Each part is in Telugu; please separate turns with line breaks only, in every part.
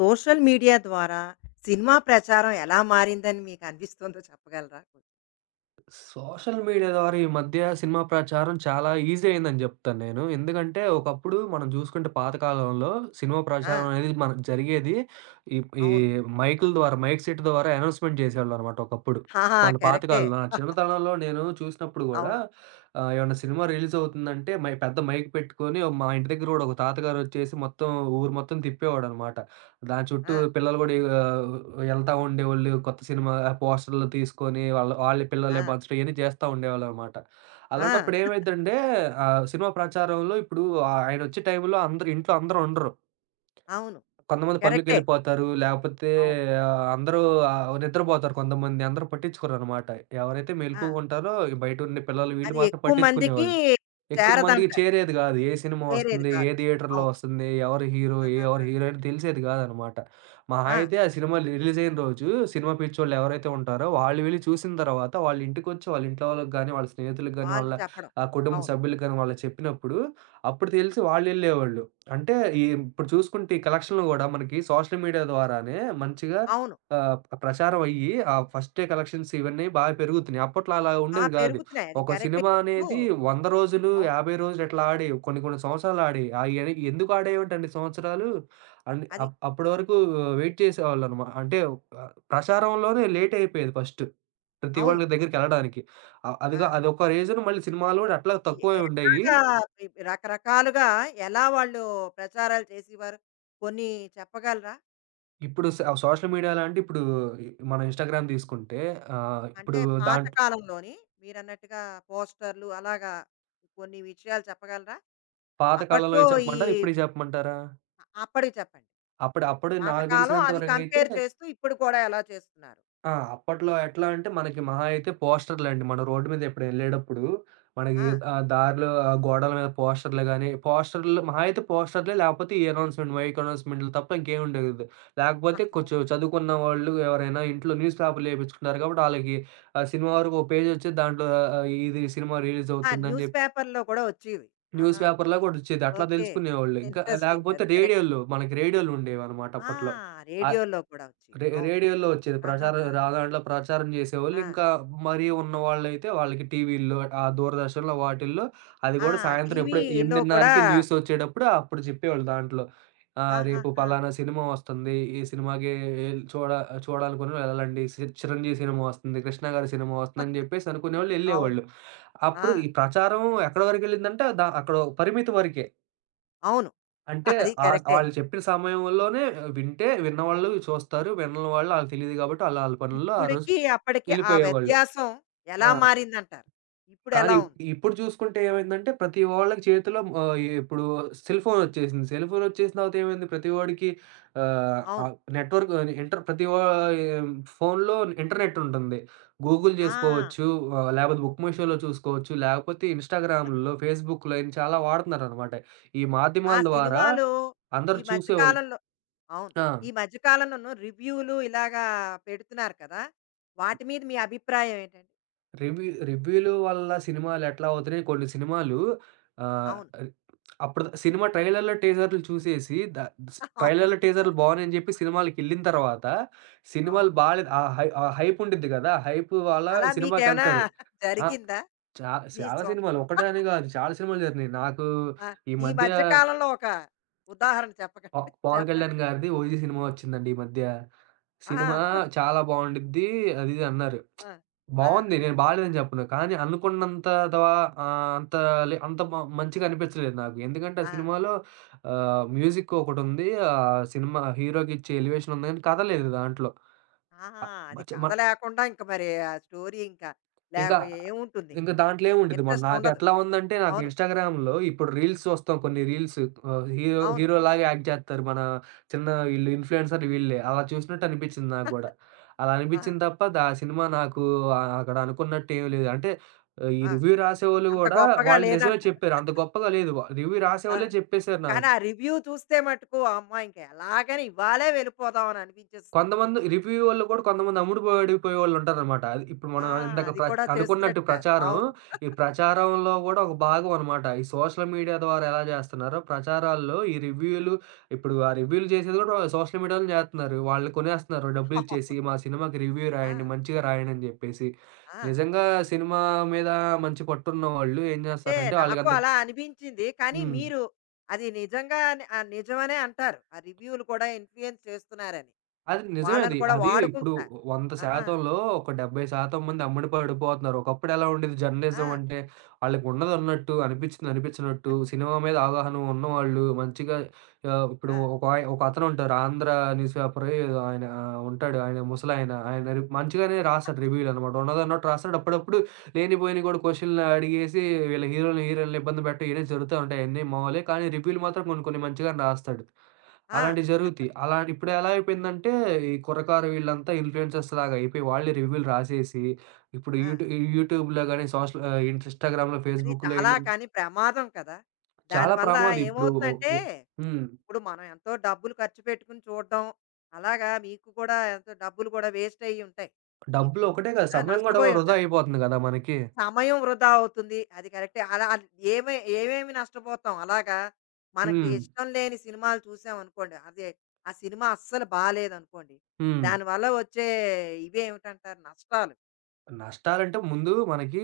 సోషల్ మీడియా ద్వారా సినిమా ప్రచారం ఎలా మారిందని మీకు అనిపిస్తుందో చెప్పగలరా?
సోషల్ మీడియా ద్వారా ఈ మధ్య సినిమా ప్రచారం చాలా ఈజీ అయిందని జెప్తాను నేను. ఎందుకంటే, ఒకప్పుడు మనం జూసుకుంటే పాతకాలంలో సినిమా
ఆ!
ప్రచారం అనేది మన జరిగేది ఈ ఈ
అవును.
మైకుల ద్వారా, మైక్ సెట్ ద్వారా అనౌన్స్‌మెంట్ జేసేవాళ్ళనమాట ఒకప్పుడు.
ఆహా!
మన
కరెక్టే.
పాతకాలంలో నా చిన్నతనంలో నేను చూసినప్పుడు గూడా
అవును.
ఏమన్నా సినిమా రిలీజ్ అవుతుందంటే మై పెద్ద మైక్ పెట్టుకొని ఓ మా ఇంటి దగ్గర గూడా ఒక తాతగారొచ్చేసి మొత్తం ఊరు మొత్తం తిప్పేవాడనమాట. దాని చుట్టూ
ఆ!
పిల్లలు గూడా ఇగ ఎళ్తా ఉండేవోళ్ళు. కొత్త సినిమా పోస్టర్‌లు తీసుకొని వాళ్ళే
ఆ!
పిల్లలే పంచడం ఇయన్నీ చేస్తా ఉండేవాళ్ళనమాట.
ఆ!
అలాంటప్పుడు ఏమైద్దంటే సినిమా ప్రచారంలో ఇప్పుడు ఆయనొచ్చే టైంలో అందరూ ఇంట్లో అందరూ ఉండరు.
అవును.
కొంతమంది
కరెక్టే.
పనులకెళ్ళిపోతారు. లేపోతే
అవును.
ఆహ్, అందరూ నిద్రపోతారు కొంతమంది. అందరూ పట్టించుకోరనమాట. ఎవరైతే
ఆ!
మెలుకువగా ఉంటారో ఈ బయటుండే పిల్లలు వీళ్ళు
అది
మాత్రం
ఎక్కువ మందికి
పట్టించుకునేవాళ్ళు. ఎక్కువ మందికి
చేరదంటారు.
చేరేది గాదు. ఏ సినిమా
చేరేది
వస్తుంది? ఏ
కాదు.
థియేటర్‌లో
అవును.
వస్తుంది? ఎవరు హీరో? ఎవరు
ఆహాహా!
హీరోయిన్? తెలిసేది గాదనమాట. మహా
ఆ!
అయితే ఆ సినిమా రిలీజ్ అయిన రోజు సినిమా పిచ్చోళ్ళు ఎవరైతే ఉంటారో వాళ్ళు వెళ్లి చూసిన తర్వాత వాళ్ళ ఇంటికొచ్చి వాళ్ళ ఇంట్లో వాళ్ళకి గాని, వాళ్ళ స్నేహితులకి గాని,
వాళ్ళు
వాళ్ళ
చెప్పడం.
కుటుంబ
అవును.
సభ్యులకి గాని వాళ్ళకి చెప్పినప్పుడు అప్పుడు తెలిసి వాళ్ళెళ్ళేవాళ్ళు. అంటే ఈ ఇప్పుడు చూసుకుంటే ఈ కలెక్షన్‌లు గూడా మనకి సోషల్ మీడియా ద్వారానే మంచిగా
అవును.
ఆహ్, ప్రచారం అయ్యి ఆ ఫస్ట్ డే కలెక్షన్స్ ఇవన్నీ బాగా పెరుగుతున్నాయి. అప్పట్లో అలా
ఆ!
ఉండేది గాదు.
పెరుగుతున్నాయి. అది
ఒక
కరెక్టే.
సినిమా
ఇప్పుడు
అనేది 100 రోజులు,
అవును.
50 రోజులు ఇట్లా ఆడేవి. కొన్ని కొన్ని సంవత్సరాలు ఆడేవి. అయన్ని ఎందుకు ఆడేవేంటండి సంవత్సరాలు అండ్
అది.
అప్ అప్పటి వరకు వెయిట్ చేసేవాళ్ళనమా అంటే ప్రచారంలోనే లేట్ అయిపోయేది ఫస్ట్. ప్రతి వాళ్ళ
అవును.
దగ్గరికెళ్ళడానికి.
ఆ!
అదిగా అదొక రీజన్ మళ్ళీ సినిమాలు గూడా అట్లా
ఎ
తక్కువే ఉండేయి.
ఎలాగా రకరకాలుగా ఎలా వాళ్ళు ప్రచారాలు చేసేవారు? కొన్ని చెప్పగలరా?
ఇప్పుడు సోషల్ మీడియా లాంటి ఇప్పుడు మనం ఇన్‌స్టాగ్రామ్ తీసుకుంటే ఆహ్, ఇప్పుడు
అంటే పాత
దాంట్
కాలంలోని మీరన్నట్టుగా పోస్టర్‌లు అలాగా కొన్ని విషయాలు చెప్పగలరా?
పాత
అప్పట్లో
కాలంలోయి
ఈ
చెప్పమంటారా? ఇప్పుడియి చెప్పమంటారా?
అప్పటివి చెప్పండి.
అప్పుడు అప్పుడు నాకు
పాతకాలం
తెలిసినంత
అది
వరకైతే
కంపేర్ చేస్తూ ఇప్పుడు కూడా ఎలా చేస్తున్నారు?
ఆ! అప్పట్లో ఎట్లా అంటే మనకి మహా అయితే పోస్టర్‌లండి. మనం రోడ్డు మీద ఎప్పుడు ఎళ్ళేటప్పుడు మనకి
ఆ!
దారిలో ఆ గోడల మీద పోస్టర్‌లు గాని, పోస్టర్‌లు మహా అయితే పోస్టర్‌లే లేకపోతే ఈ అనౌన్స్‌మెంట్, మైక్ అనౌన్స్‌మెంట్‌లు తప్ప ఇంకేమి ఉండేది. లేకపోతే కొంచెం చదువుకున్న వాళ్ళు ఎవరైనా ఇంట్లో న్యూస్ పేపర్‌లు ఏపించుకుంటారు కాబట్టి ఆళ్ళకి ఆ సినిమా వరకు ఒక పేజ్ వచ్చేది. దాంట్లో ఇది సినిమా రిలీజ్
ఆ!
అవుతుందని
న్యూస్
చెప్పి
పేపర్‌లో కూడా వచ్చేవి.
న్యూస్
ఆహా!
పేపర్‌లో కూడా వచ్చేది. అట్లా
ఓకే.
తెలుసుకునేవాళ్ళు. ఇంకా
ఇంట్రెస్టింగ్
లేకపోతే
అది కరెక్టే.
రేడియోలు మనకి రేడియోలుండేవన్నమాట
ఆ!
అప్పట్లో. ఆ
రేడియోలో కూడా వచ్చేవి. అవును.
రేడియోలో వచ్చేది. ప్రచారం
ఆహాహా!
రా దాంట్లో ప్రచారం జేసేవాళ్ళు.
ఆ!
ఇంకా మరీ ఉన్నవాళ్ళైతే వాళ్ళకి టీవీల్లో ఆ దూరదర్శన్‌లో వాటిల్లో అది
ఆ!
గూడా సాయంత్రం ఎప్పుడో
టీవీలో కూడా
8:30కి న్యూసొచ్చేటప్పుడు అప్పుడు చెప్పేవాళ్ళు దాంట్లో. రేపు
ఆహాహా!
పలానా సినిమా వస్తుంది. ఈ సినిమాకి ఎల్ చూడ చూడాలనుకునే వాళ్ళు వెళ్ళండి. 'చిరంజీవి' సినిమా వస్తుంది. 'కృష్ణ' గారి సినిమా వస్తుందని జెప్పేసి అనుకునేవాళ్ళు,
అవును.
యెళ్ళేవాళ్ళు.
ఆ!
అప్పుడు ఈ ప్రచారం ఎక్కడి వరకెళ్ళిందంటే అక్కడ ఒక పరిమితి వరకే.
అవును.
అంటే
అది కరెక్టే.
వాళ్ళు చెప్పిన సమయంలోనే వింటే విన్నవాళ్ళు చూస్తారు. వినని వాళ్ళు ఆళ్ళకి తెలీదు కాబట్టి ఆళ్ళు ఆళ్ళ పనుల్లో ఆ రోజు
ఇప్పుడికి, అప్పడికి ఆ
ఎళ్ళిపోయేవాళ్ళు.
వ్యత్యాసం
ఆ!
ఎలా మారిందంటారు?
కానీ
ఇప్పుడెలా ఉంది?
ఇప్పుడు చూసుకుంటే ఏమైందంటే ప్రతి వాళ్ళకి చేతిలో ఆహ్, ఇప్పుడు సెల్ ఫోన్ వచ్చేసింది. సెల్ ఫోన్ వచ్చేసిన తర్వాత ఏమైంది ప్రతి వాడికి ఆహ్,
అవును.
ఆహ్, నెట్‌వర్క్ ఇంటర్ ప్రతి వా ఫోన్‌లో ఇంటర్నెట్ ఉంటుంది. గూగుల్
ఆ!
చేసుకోవచ్చు. లేకపోతే బుక్ మై షోలో చూసుకోవచ్చు. లేకపోతే ఇన్‌స్టాగ్రామ్‌లో, ఫేస్‌బుక్‌లో ఇన్ని చాలా వాడుతున్నారనమాట. ఈ
ఆ
మాధ్యమాల ద్వారా
సినిమాలు
అందరూ
ఈ మధ్య
చూసేవాళ్ళు.
కాలంలో అవును.
ఆ!
ఈ మధ్య కాలంలోను రివ్యూలు ఇలాగా పెడుతున్నారు కదా! వాటి మీద మీ అభిప్రాయం ఏంటండి?
రివ్యూలు వల్ల సినిమాలెట్లా అవుతున్నాయి, కొన్ని సినిమాలు ఆహ్,
అవును.
రి అప్పుడు సినిమా ట్రైలర్‌లు, టీజర్‌లు చూసేసి ద స్ ట్రైలర్‌లు,
అవును.
టీజర్‌లు
కరెక్ట్.
బావున్నాయని చెప్పి సినిమాలకెళ్ళిన తర్వాత, సినిమాలు
అవును.
బాలేదు ఆ హైప్ ఉండిద్ది గదా! హైప్ వల్ల
అలా మీకేమైనా
సినిమాకెళ్తారు. ఆ!
జరిగిందా?
చా
మీ
చాలా
సొం
సినిమాలు ఒకటని గాదు చాలా సినిమాలు జరిగినాయి. నాకు
ఆ!
ఈ
ఈ
మధ్య
మధ్య కాలంలో ఒక ఉదాహరణ
ప
చెప్పకండి.
'పవన్
చెప్పండి.
కళ్యాణ్' గారిది 'ఓజీ' సినిమా వచ్చిందండి ఈ మధ్య.
ఆ!
సినిమా చాలా బావుండిద్ది అది ఇది అన్నారు.
ఆ! ఆ!
బావుంది. నేను బాలేదని చెప్పను. కానీ అనుకున్నంత దవ ఆహ్, అంత లే అంత మ మంచిగా అనిపించలేదు నాకు. ఎందుకంటే ఆ
ఆ!
సినిమాలో మ్యూజిక్ ఒకటుంది. ఆ సినిమా హీరోకిచ్చే ఎలివేషన్ ఉంది కానీ కథ లేదు దాంట్లో.
ఆ!
అ
అది
మచ్ మ
కథ లేకుండా ఇంక మరి ఆ స్టోరీ ఇంకా
ఇంకా,
లేవ ఏముంటుంది ఇంక
ఇంకా
మనకి?
దాంట్లో ఏముండిద్ది మరి
ఇంట్రెస్ట్ ఉండదు.
నాకెట్లా ఉందంటే నాకు
అవును.
ఇన్‌స్టాగ్రామ్‌లో ఇప్పుడు రీల్స్ చూస్తాం కొన్ని రీల్స్ హీరో
అవును.
హీరోలాగా యాక్ట్ చేస్తారు. మన చిన్న వీళ్ళు ఇన్‌ఫ్లుయెన్సర్ వీళ్ళే. అలా చూసినట్టు అనిపించింది నాకు గూడా. అలా
ఆ!
అనిపించింది తప్ప సినిమా నాకు అక్కడ అనుకున్నట్టు ఏమి లేదు. అంటే ఈ
ఆ!
రివ్యూ రాసేవాళ్ళు
అంత
గూడా
గొప్పగా
వాళ్ళు నిజమే
లేదంటారు.
చెప్పారు. అంత గొప్పగా లేదు. రివ్యూ
ఆ!
రాసేవాళ్ళే చెప్పేసారు నాకు.
కానీ ఆ రివ్యూ చూస్తే మటుకు అమ్మా! ఇంక ఎలాగైనా ఇవాళే వెళ్ళిపోదాం అని అనిపించేస్తుంది.
కొంతమంది రివ్యూవోళ్ళు కూడా కొంతమంది అమ్ముడు బడి పోయేవాళ్ళుంటారనమాట. అది ఇప్పుడు మనం
ఆ!
ఇందాక
అది కూడా
అనుకున్నట్టు
చేస్తున్నట్టున్నారు.
ప్రచారం,
అవును.
ఈ ప్రచారంలో గూడా ఒక భాగం అనమాట. ఈ సోషల్ మీడియా ద్వారా ఎలా జేస్తున్నారో, ప్రచారాల్లో ఈ రివ్యూలు ఇప్పుడు ఆ రివ్యూలు జేసేది గూడా సోషల్ మీడియాలోనే జేత్తన్నారు. వాళ్ళు కొనేస్తున్నారు
అవును.
డబ్బులిచ్చేసి, మా సినిమాకి రివ్యూ
ఆ!
రాయండి, మంచిగా రాయండి అని జెప్పేసి.
ఆ!
నిజంగా సినిమా మీద మంచి పట్టున్నవాళ్ళు ఏం
అంటే
జేస్తారంటే
నాకు
ఆళ్ళకంత
అలా అనిపించింది. కానీ
హ్మ్.
మీరు అది నిజంగా నిజమనే అంటారు. ఆ రివ్యూలు కూడా ఇన్‌ఫ్లూయెన్స్ చేస్తున్నారని.
అది నిజమే
వాళ్ళని
అది.
కూడా
అది ఇప్పుడు
వాడుకుంటున్నారు. ఆహా!
100%లో ఒక 70% మంది అమ్మడి పడిపోతున్నారు. ఒకప్పుడు ఎలా ఉండేది
ఆ!
జర్నలిజం అంటే ఆళ్ళకున్నదన్నట్టు, అనిపించింది అనిపించినట్టు, సినిమా మీద అవగాహన ఉన్నవాళ్ళు మంచిగా ఇప్పుడు
ఆ!
ఒక ఒకతనుంటారు 'ఆంధ్ర న్యూస్ పేపర్' ఏదో ఆయన ఉంటాడు. ఆయన ముసలాయన. ఆయన మంచిగానే రాస్తాడు రివ్యూలనమాట. ఉన్నదన్నట్టు రాస్తాడు. అప్పుడప్పుడు లేనిపోయినయి కూడా క్వెషన్‌లు అడిగేసి వీళ్ళ హీరోలని, హీరోయిన్లని ఇబ్బంది పెట్టడం ఇయన్నీ జరుగుతా ఉంటాయి. అయన్నీ మామూలే. కానీ రివ్యూలు మాత్రం కొన్ని కొన్ని మంచిగానే రాస్తాడు.
ఆ!
అలాంటివి జరుగుతాయి. అలా ఇప్పుడు ఎలా అయిపోయిందంటే, ఈ కుర్రకారు వీళ్ళంతా ఇన్‌ఫ్లూయెన్సర్స్ లాగా అయిపోయి, వాళ్ళే రివ్యూలు రాసేసి, ఇప్పుడు
ఆ!
యూట్యూబ్‌లో గాని, ఇన్‌స్టాగ్రామ్‌లో,
అది
ఫేస్‌బుక్‌లో
చాలా
ఏంటంటే
కానీ ప్రమాదం కదా!
చాలా
దానివల్ల
ప్రమాదం ఇప్పుడు ఒ
ఏమవుతుందంటే,
ఒ హ్మ్.
ఇప్పుడు మనం ఎంతో డబ్బులు ఖర్చు పెట్టుకుని చూడడం, అలాగా మీకు కూడా ఎంతో డబ్బులు కూడా వేస్ట్ అయ్యి ఉంటాయి
డబ్బులు
మీకు.
ఒకటే కాదు,
ఆ!
సమయం కూడా వృధా
నష్టపోయుంటారు.
అయిపోతుంది కదా మనకి.
సమయం వృధా అవుతుంది. అది కరెక్టే. అలా అన్ ఏమేమి నష్టపోతాం అలాగా మనకి
హ్మ్.
ఇష్టం లేని సినిమాలు చూసామనుకోండి. అదే ఆ సినిమా అస్సలు బాలేదనుకోండి.
హ్మ్.
దానివల్ల వచ్చే ఇవేమిటంటారు నష్టాలు.
నష్టాలంటే ముందు మనకి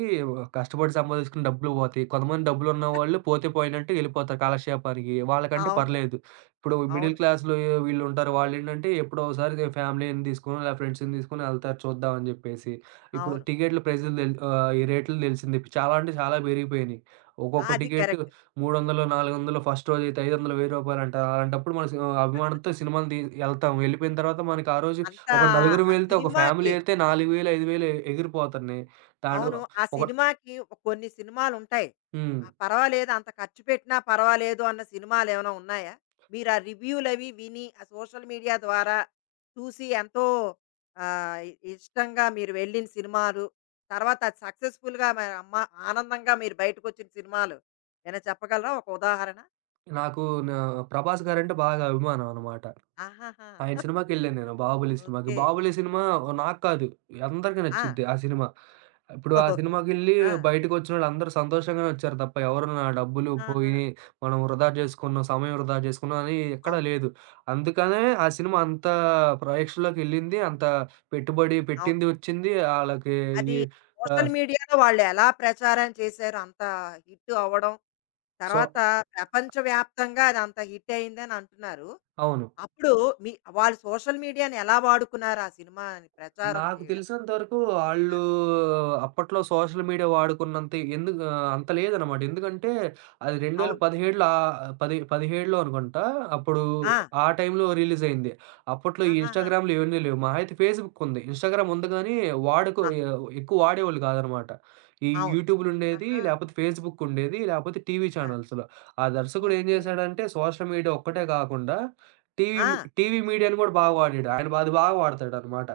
కష్టపడి సంపాదించుకున్న డబ్బులు పోతాయి. కొంతమంది డబ్బులున్నవాళ్ళు పోతే పోయినట్టు ఎళ్ళిపోతారు కాలక్షేపానికి. వాళ్ళకంటే
అవును.
పర్లేదు. ఇప్పుడు మిడిల్
అవును.
క్లాస్‌లో వీళ్ళుంటారు. వాళ్ళేంటంటే ఎప్పుడో ఒకసారి ఫ్యామిలీని తీసుకొని లేదా ఫ్రెండ్స్‌ని తీసుకొని ఎళ్తారు చూద్దాం అని జెప్పేసి. ఇప్పుడు
అవును.
టికెట్‌ల ప్రైస్‌లు తెల్ ఆహ్, ఈ రేట్లు తెలిసింది. ఇప్పుడు చాలా అంటే చాలా పెరిగిపోయినియి.
ఆ!
ఒక్కొక్క
అది
టికెట్
కరెక్ట్.
300, 400 ఫస్ట్ రోజైతే రూ. 500, రూ. 1000 అలాంటప్పుడు మన అభిమానంతో సినిమాలు ఎళ్తాం. ఎళ్ళిపోయిన తర్వాత మనకి ఆ రోజు
అంతా
ఒక నలుగురం
ఆ
వెళ్తే, ఒక ఫ్యామిలీ
సినిమాకి
ఎళ్తే 4000, 5000 ఎగిరిపోతున్నాయి. దాంట్లో
అవును. ఆ
ఒక
సినిమాకి కొన్ని సినిమాలుంటాయి.
హ్మ్.
ఆ! పర్వాలేదు అంత ఖర్చు పెట్టినా పర్వాలేదు అన్న సినిమాలేమైనా ఉన్నాయా? మీరు ఆ రివ్యూలవి విని, ఆ సోషల్ మీడియా ద్వారా చూసి ఎంతో ఇష్టంగా మీరు వెళ్ళిన సినిమాలు, తర్వాత అది సక్సెస్‌ఫుల్‌గా మరి అమ్మ ఆనందంగా మీరు బయటకొచ్చిన సినిమాలు ఏమైనా చెప్పగలరా ఒక ఉదాహరణ?
నాకు నా 'ప్రభాస్' గారంటే బాగా అభిమానం అనమాట.
ఆహాహా!
ఆయన సినిమాకెళ్ళాను నేను 'బాహుబలి' సినిమాకి.
ఓకే.
'బాహుబలి' సినిమా నాకు కాదు, అందరికీ
ఆ!
నచ్చిద్ది ఆ సినిమా. ఇప్పుడు ఆ
ఓకే.
సినిమాకెళ్ళి
ఆ!
బయటకొచ్చినోళ్ళు అందరూ సంతోషంగానే వచ్చారు తప్ప, ఎవరు నా డబ్బులు
ఆహా!
పోయినియి, మనం వృధా చేసుకున్నాం, సమయం వృధా చేసుకున్నాం అని ఎక్కడా
అవును.
లేదు. అందుకనే ఆ సినిమా అంత ప్రేక్షకుల్లోకెళ్ళింది, అంత పెట్టుబడి
అవును.
పెట్టింది వచ్చింది. ఆళ్ళకి
అది
ఈ
సోషల్
ఆహ్,
మీడియాలో వాళ్ళెలా ప్రచారం చేశారు అంత హిట్ అవ్వడం.
సో
తర్వాత ప్రపంచవ్యాప్తంగా అదంత హిట్ అయిందని అంటున్నారు.
అవును.
అప్పుడు మీ వాళ్ళు సోషల్ మీడియాని ఎలా వాడుకున్నారు ఆ సినిమాని ప్రచారం
నాకు
చేయడం?
తెలిసినంత వరకు
ఆ!
ఆళ్ళు అప్పట్లో సోషల్ మీడియా వాడుకున్నంత ఎందుకు అంత లేదనమాట. ఎందుకంటే అది
అవును.
2017లో ఆహ్, పది 17లో అనుకుంటా. అప్పుడు
ఆ!
ఆ టైంలో రిలీజ్ అయింది. అప్పట్లో ఈ
ఆహాహా!
ఇన్‌స్టాగ్రామ్‌లు ఇవన్నీ లేవు. మహా అయితే ఫేస్‌బుక్ ఉంది. ఇన్‌స్టాగ్రామ్ ఉంది గానీ వాడుకో
ఆహ్!
ఎక్కువ వాడేవాళ్ళు కాదనమాట. ఈ
అవును.
యూట్యూబ్‌లుండేది,
ఆహా!
లేపోతే ఫేస్‌బుక్ ఉండేది, లేపోతే టీవీ
ఆ!
ఛానల్స్‌లో. ఆ దర్శకుడు ఏం
ఓకే.
చేశాడంటే సోషల్ మీడియా ఒక్కటే కాకుండా టీవీ
ఆ!
టీవీ మీడియాను గూడా బాగా వాడాడు. ఆయన బా అది బాగా వాడతాడనమాట.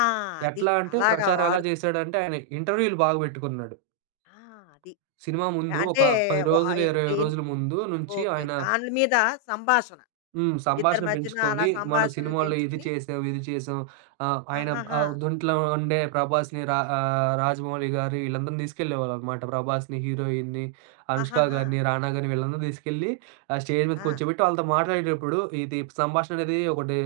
ఆ! అది.
ఎట్లా అంటే
అలాగా
ప్రచారం ఎలా
వాడుకున్నారు.
జేశాడంటే, ఆయన ఇంటర్వ్యూలు బాగా బెట్టుకున్నాడు.
ఆ! అది.
సినిమా ముందు ఒక
అంటే
10
వ ఆహ్,
రోజులు, 20
ఇన్
రోజుల ముందు నుంచి
ఓకే.
ఆయన
దాని మీద సంభాషణ. ఇద్దరి
సంభాషణ
మధ్యన అలా
పెంచుకొని, మన
సంభాషణలు
సినిమాలో ఇది
పెంచుకొని
చేసాం, ఇది చేసాం. ఆహ్, ఆయన
ఆహాహా!
దీంట్లో ఉండే రాజమౌళి గారు వీళ్ళందరిని తీసుకెళ్ళేవాళ్ళనమాట. ప్రభాస్‌ని, హీరోయిన్‌ని, అనుష్క
ఆహాహా!
గారిని, రానా గారిని వీళ్ళందరిని తీసుకెళ్ళి స్టేజ్ మీద
ఆ!
కూర్చోబెట్టి వాళ్ళతో మాట్లాడేటప్పుడు, ఇది సంభాషణ అనేది ఒకటి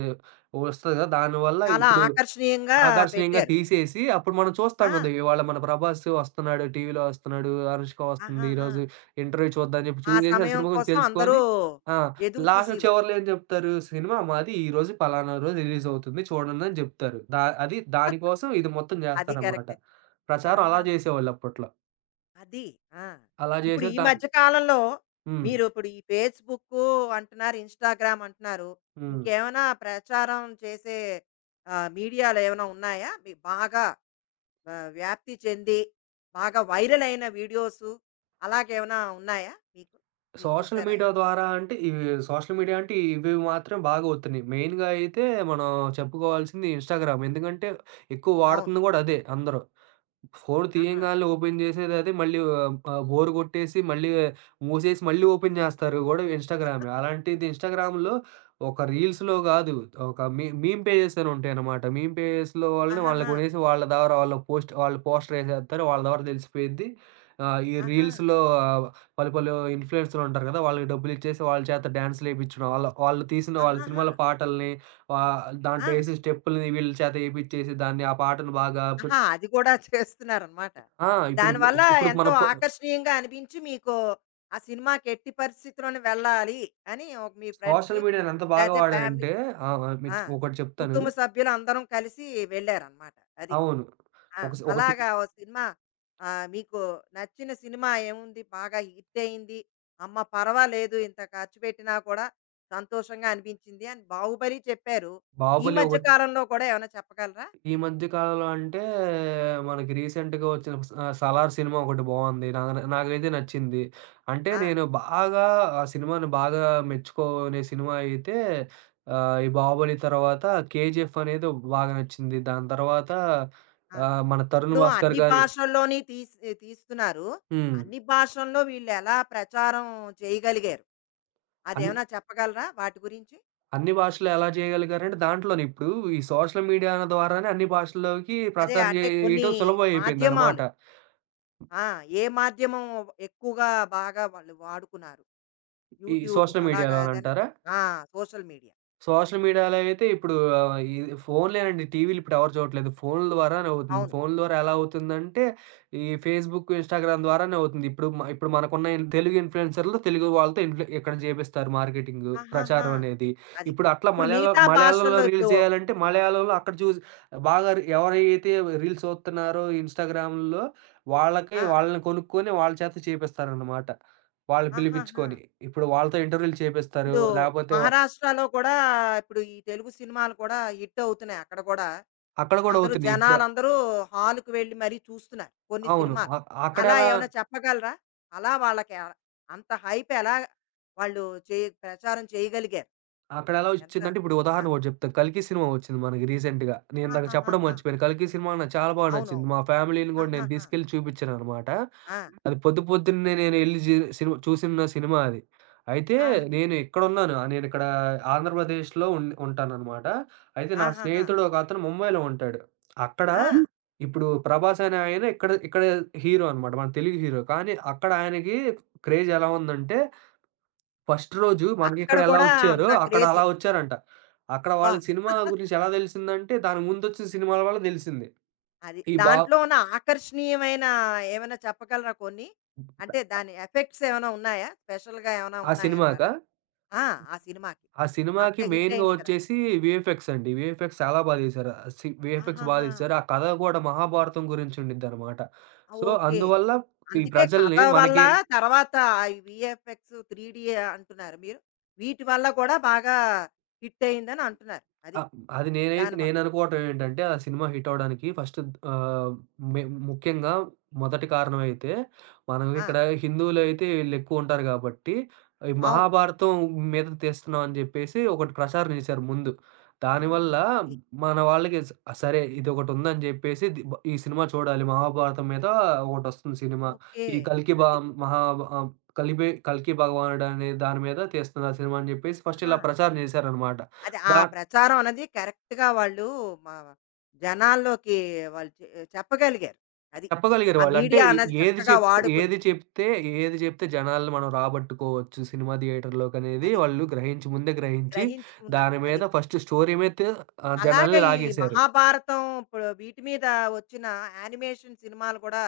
వస్తది గదా! దానివల్ల
చాలా
ఇప్పుడు
ఆకర్షణీయంగా
ఆకర్షణీయంగా
పెట్టారు వాళ్ళు.
తీసేసి, అప్పుడు మనం చూస్తాం
ఆ!
కదా! ఇవాళ మన 'ప్రభాస్' వస్తున్నాడు, టీవీలో వస్తున్నాడు, 'అనుష్క' వస్తుంది,
ఆహాహా!
ఈరోజు ఇంటర్వ్యూ చూద్దాం అని చెప్పి
ఆ
చూసేసి ఆ
సమయం
సినిమా గురించి
కోసం
తెలుసుకొని
అందరూ
ఆ!
ఎదురు చూసేవారు.
చివర్లో ఏం చెప్తారు? సినిమా మాది ఈ రోజు పలానా రోజు రిలీజ్ అవుతుంది చూడండి అని చెప్తారు. అది దానికోసం ఇది మొత్తం
అది
చేస్తారనమాట.
కరెక్టే.
ప్రచారం అలా
ఆహాహా!
చేసేవాళ్ళు అప్పట్లో.
అది. ఆ!
అలా
ఇప్పుడు
చేసే
ఈ
దా
మధ్య కాలంలో
హ్మ్.
మీరు ఇప్పుడు ఈ ఫేస్‌బుక్కు అంటున్నారు, ఇన్‌స్టాగ్రామ్ అంటున్నారు.
హ్మ్.
ఇంకేమైనా ప్రచారం చేసే మీడియాలు ఏమైనా ఉన్నాయా? మీ బాగా వ్యాప్తి చెంది బాగా వైరల్ అయిన వీడియోసు అలాగేమైనా ఉన్నాయా మీకు? మీరు
సోషల్
చూసారా?
మీడియా ద్వారా అంటే ఇవి సోషల్ మీడియా అంటే ఇవి మాత్రం బాగా అవుతున్నాయి. మెయిన్‌గా అయితే మనం చెప్పుకోవాల్సింది ఇన్‌స్టాగ్రామ్. ఎందుకంటే ఎక్కువ
అవును.
వాడుతుంది గూడా అదే అందరూ. ఫోను
ఆహా!
తీయంగాల్నే ఓపెన్ చేసేదదే మళ్ళీ ఆహ్, ఆహ్, బోర్ కొట్టేసి మళ్ళీ మూసేసి మళ్ళీ ఓపెన్ చేస్తారు గూడా ఇన్‌స్టాగ్రామే. అలాంటిది ఇన్‌స్టాగ్రామ్‌లో ఒక రీల్స్‌లో గాదు. ఒక మీమ్ పేజెస్ అని ఉంటాయనమాట. మీమ్ పేజెస్‌లో వాళ్ళని వాళ్ళని
ఆహాహా!
కొనేసి వాళ్ళ ద్వారా వాళ్ళు పోస్టరేసేత్తారు. వాళ్ళ ద్వారా తెలిసిపోయిద్ది. ఈ
ఆహా!
రీల్స్‌లో ఆహ్, పలు పలు ఇన్‌ఫ్లుయెన్సర్‌లు ఉంటారు గదా! వాళ్ళకి డబ్బులిచ్చేసి వాళ్ళ చేత డాన్స్‌లేపించడం. వాళ్ళు తీసిన వాళ్ళ
ఆహాహా!
సినిమాల పాటల్ని ఆహ్, దాంట్లో
ఆ!
ఏసే స్టెప్పుల్ని వీళ్ళ చేత ఏపిచ్చేసి దాన్ని ఆ పాటను బాగా
ఆహా! అది కూడా చేస్తున్నారనమాట.
ఆ! ఇప్పుడు మ
దానివల్ల
ఇప్పుడు మన
ఎంతో
పొ
ఆకర్షణీయంగా అనిపించి మీకు ఆ సినిమాకి ఎట్టి పరిస్థితిలోనే వెళ్ళాలి అని ఒక మీ ఫ్రెండ్స్
సోషల్ మీడియాని ఎంత బాగా
లేతే ఫ్యామిలీ
వాడారంటే ఆ!
ఆ!
మీకు ఒకటి చెప్తాను.
కుటుంబ సభ్యులందరం కలిసి వెళ్లారనమాట. అది.
అవును.
ఆ!
ఒక సి ఒక సి
అలాగా ఓ సినిమా మీకు నచ్చిన సినిమా ఏముంది? బాగా హిట్ అయింది. అమ్మ! పర్వాలేదు ఇంత ఖర్చు పెట్టినా కూడా సంతోషంగా అనిపించింది అని 'బాహుబలి' చెప్పారు. ఈ
'బాహుబలి'
మధ్య
ఒకటి.
కాలంలో కూడా ఏమైనా చెప్పగలరా?
ఈ మధ్య కాలంలో అంటే మనకి రీసెంట్‌గా వచ్చిన 'సలార్' సినిమా ఒకటి బావుంది. నాకైతే నచ్చింది. అంటే
ఆ!
నేను బాగా ఆ సినిమాని బాగా మెచ్చుకోనే సినిమా అయితే ఈ 'బాహుబలి' తర్వాత 'కేజీఎఫ్' అనేది బాగా నచ్చింది. దాని తర్వాత
అంటే ఆ!
మన 'తరుణ్
ఇప్పుడు
భాస్కర్'
అన్ని
గారి
భాషల్లోని తీస్తున్నారు.
హ్మ్.
అన్ని భాషల్లో వీళ్ళెలా ప్రచారం చేయగలిగారు?
అన్ని
అదేమైనా చెప్పగలరా వాటి గురించి?
అన్ని భాషల్లో ఎలా చేయగలిగారంటే దాంట్లోనే ఇప్పుడు ఈ సోషల్ మీడియా ద్వారానే అన్ని భాషల్లోకి
అదే
ప్రచారం
అంటే కొన్ని
చేయటం సులభం అయిపోయిందనమాట.
మాధ్యమాలు. ఆ! ఏ మాధ్యమం ఎక్కువగా బాగా వాళ్ళు వాడుకున్నారు?
ఈ
యూట్యూబ్
సోషల్
అలాగా ఏదైనా
మీడియాలోనంటారా?
ఆ! Social media.
సోషల్ మీడియాలో అయితే ఇప్పుడు ఇది ఫోన్‌లేనండి. టీవీలు ఇప్పుడు ఎవరు చూడట్లేదు. ఫోన్‌ల ద్వారానే అవుతుంది.
అవును.
ఫోన్‌ల ద్వారా ఎలా అవుతుందంటే, ఈ ఫేస్‌బుక్, ఇన్‌స్టాగ్రామ్ ద్వారానే అవుతుంది. ఇప్పుడు మనకున్న తెలుగు ఇన్‌ఫ్లూయెన్సర్‌లు తెలుగు వాళ్ళతో ఇక్కడ చేపిస్తారు మార్కెటింగు,
ఆహాహా!
ప్రచారం అనేది.
అది.
ఇప్పుడు అట్లా
ఇప్పుడు
మలయాళం
మిగతా
మలయాళంలో
భాషల్లో ఇప్పుడు
రీల్స్ చేయాలంటే, మలయాళంలో అక్కడ చూసి బాగా రి ఎవరైతే రీల్స్ చూస్తున్నారో ఇన్‌స్టాగ్రామ్‌లో
ఆ!
వాళ్ళని కొనుక్కొని వాళ్ళ చేత చేపిస్తారనమాట. వాళ్ళు
ఆహాహా!
పిలిపించుకొని. ఇప్పుడు వాళ్ళతో ఇంటర్వ్యూలు చేపిస్తారు.
ఇప్పుడు
లేపోతే
మహారాష్ట్రలో కూడా ఇప్పుడు ఈ తెలుగు సినిమాలు కూడా హిట్ అవుతున్నాయి అక్కడ కూడా.
అక్కడ గూడా
అందరూ
అవుతున్నాయి.
జనాలందరూ హాల్‌కి వెళ్లి మరీ చూస్తున్నారు కొన్ని
అవును.
సినిమాలు.
అ
అలా
అక్కడెలా
ఏమైనా చెప్పగలరా? అలా వాళ్ళకి అంత హైప్ ఎలా వాళ్ళు చే ప్రచారం చేయగలిగారు?
అక్కడెలా
ఎంత
ఒచ్చిందంటే ఇప్పుడు
ఆ!
ఉదాహరణ ఒకటి చెప్తా. 'కల్కి' సినిమా ఒచ్చింది మనకి రీసెంట్‌గా. నేనిందాక చెప్పడం
ఆహాహాహా!
మర్చిపోయాను. 'కల్కి' సినిమా నాకు చాలా బాగా నచ్చింది.
అవునవును.
మా ఫ్యామిలీ‌ని గూడా నేను
ఆహాహా!
తీసుకెళ్ళి చూపించాననమాట.
ఆ!
అది పొద్దున్నే నేనెళ్లి జి సిని చూసిన సినిమా అది. అయితే
ఆ!
నేను ఇక్కడున్నాను. నేనిక్కడ ఆంధ్రప్రదేశ్‌లో ఉంటాననమాట. అయితే నా
ఆహాహా!
స్నేహితుడు ఒకతను ముంబైలో ఉంటాడు. అక్కడ
ఆ!
హ్మ్. ఇప్పుడు 'ప్రభాస్' అనే ఆయన ఇక్కడ ఇక్కడ హీరో అనమాట. మన తెలుగు హీరో. కానీ అక్కడ ఆయనకి క్రేజ్ ఎలా ఉందంటే ఫస్ట్ రోజు
అక్కడ
మనకిక్కడ ఎలా
కూడా
ఒచ్చారో,
అంత
అక్కడ
క్రేజు.
అలా ఒచ్చారంట. అక్కడ
అబ్బా!
వాళ్ళకి సినిమా గురించి ఎలా దెలిసిందంటే, దాని ముందొచ్చిన సినిమాల వల్ల దెలిసింది.
అది
ఈ బా
దాంట్లో ఉన్న ఆకర్షణీయమైన ఏమైనా చెప్పగలరా కొన్ని? అంటే దాని ఎఫెక్ట్స్ ఏమైనా ఉన్నాయా? స్పెషల్‌గా ఏమైనా
ఆ సినిమాకా?
ఉన్నాయంటారా? ఆ! ఆ సినిమాకి.
ఆ
అంత
సినిమాకి
హిట్
మెయిన్‌గా
అయింది కదా!
ఒచ్చేసి వీఎఫ్ఎక్స్ అండి. వీఎఫ్ఎక్స్ చాలా బా తీశారు. ఆ సి వీఎఫ్ఎక్స్ బా
ఆహాహా!
తీశారు. ఆ కథ గూడా మహాభారతం గురించి ఉండిద్దనమాట.
ఆ!
So,
okay.
అందువల్ల ఈ
అందుకే కథ
ప్రజల్ని
వల్ల
మనకి
తర్వాత ఈ వీఎఫ్ఎక్స్, 3డీ అంటున్నారు మీరు. వీటి వల్ల కూడా బాగా హిట్ అయిందని అంటున్నారు. అది
ఆ! అది నేనైతే
దానివల్ల.
నేననుకోవటం ఏంటంటే, ఆ సినిమా హిట్ అవ్వడానికి ఫస్ట్ ఆహ్, మె ముఖ్యంగా మొదటి కారణమైతే, మనం
ఆ!
ఇక్కడ హిందువులైతే ఈళ్ళెక్కువుంటారు గాబట్టి, ఈ
అవును.
మహాభారతం మీదకి తీస్తున్నాం అని జెప్పేసి ఒకటి ప్రచారం జేశారు ముందు.
ఆ!
దానివల్ల
అది.
మన వాళ్ళకి సరే ఇదొకటుందని జెప్పేసి ది బ ఈ సినిమా చూడాలి. మహాభారతం మీద ఒకటొస్తుంది సినిమా.
ఓకే.
ఈ 'కల్కి బా
అది.
మహా ఆహ్, కలిపి 'కల్కి భగవానుడు' అనే దాని మీద తీస్తున్నారు సినిమా అని జెప్పేసి ఫస్ట్
ఆహా!
ఇలా ప్రచారం జేశారనమాట.
అది ఆ
దా
ప్రచారం అనేది కరెక్ట్‌గా వాళ్ళు మా జనాల్లోకి వాళ్ళు చె చెప్పగలిగారు. అది.
చెప్పగలిగారు
ఆ
వాళ్ళు. అంటే
మీడియా
ఎ
అన్నది
ఏది
చక్కగా
చెప్తే
వాడుకుని,
ఏది చెప్తే ఏది చెప్తే జనాల్ని మనం రాబట్టుకోవచ్చు సినిమా థియేటర్‌లోకనేది
అది
వాళ్ళు గ్రహించి ముందే గ్రహించి,
గ్రహించుకున్నారు.
దాని మీద
అది.
ఫస్ట్ స్టోరీ మీద
అలాగా
జనాల్ని
ఈ
లాగేశారు.
మహాభారతం ఇప్పుడు వీటి మీద వచ్చిన యానిమేషన్ సినిమాలు కూడా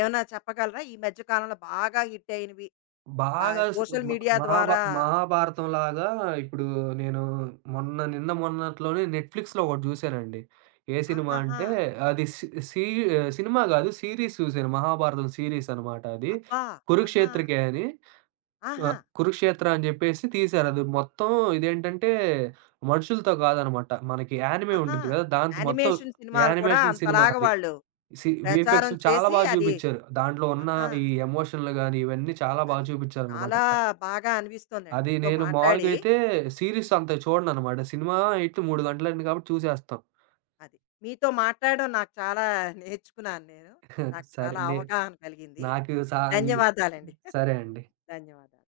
ఏమైనా చెప్పగలరా? ఈ మధ్య కాలంలో బాగా హిట్ అయినవి. ఆ
బాగా స్
సోషల్
మ
మీడియా
మహాభా
ద్వారా
మహాభారతం లాగా ఇప్పుడు నేను మొన్నట్లోనే నెట్‌ఫ్లిక్స్‌లో ఒకటి జూసానండి. ఏ సినిమా
ఆహాహా!
అంటే అది సి సి సినిమా గాదు. సీరీస్ చూసాను. మహాభారతం సీరీస్ అనమాట అది.
అబ్బా! ఆహా!
కురుక్షేత్రకే అని. ఆ!
ఆహా!
'కురుక్షేత్ర' అని జెప్పేసి తీశారు. అది మొత్తం ఇదేంటంటే మనుషులతో గాదనమాట. మనకి యానిమే
ఆహా!
ఉండిద్ది గదా! దాంతో మొత్తం
యానిమేషన్ సినిమాలు కూడా
యానిమేషన్ సినిమా
అంతలాగా
అది.
వాళ్ళు
వీఎఫ్ఎక్స్
ప్రచారం
చాలా
చేసి
బా
అది
జూపిచ్చారు. దాంట్లో ఉన్న
ఆహా!
ఈ ఎమోషన్‌లు గాని, ఇవన్నీ చాలా బా
అదే.
చూపిచ్చారనమాట.
చాలా బాగా అనిపిస్తోందండి
అది
మీతో
నేను మామూలుగా
మాట్లాడి.
అయితే సీరీస్ అంత చూడననమాట. సినిమా అయితే 3 గంటలండి కాబట్టి చూసేస్తాం.
అది. మీతో మాట్లాడడం నాకు చాలా నేర్చుకున్నాను నేను. నాకు
సరే
చాలా
నే
అవగాహన కలిగింది.
నాకు
ధన్యవాదాలండి.
సరే అండి.
ధన్యవాదాలు.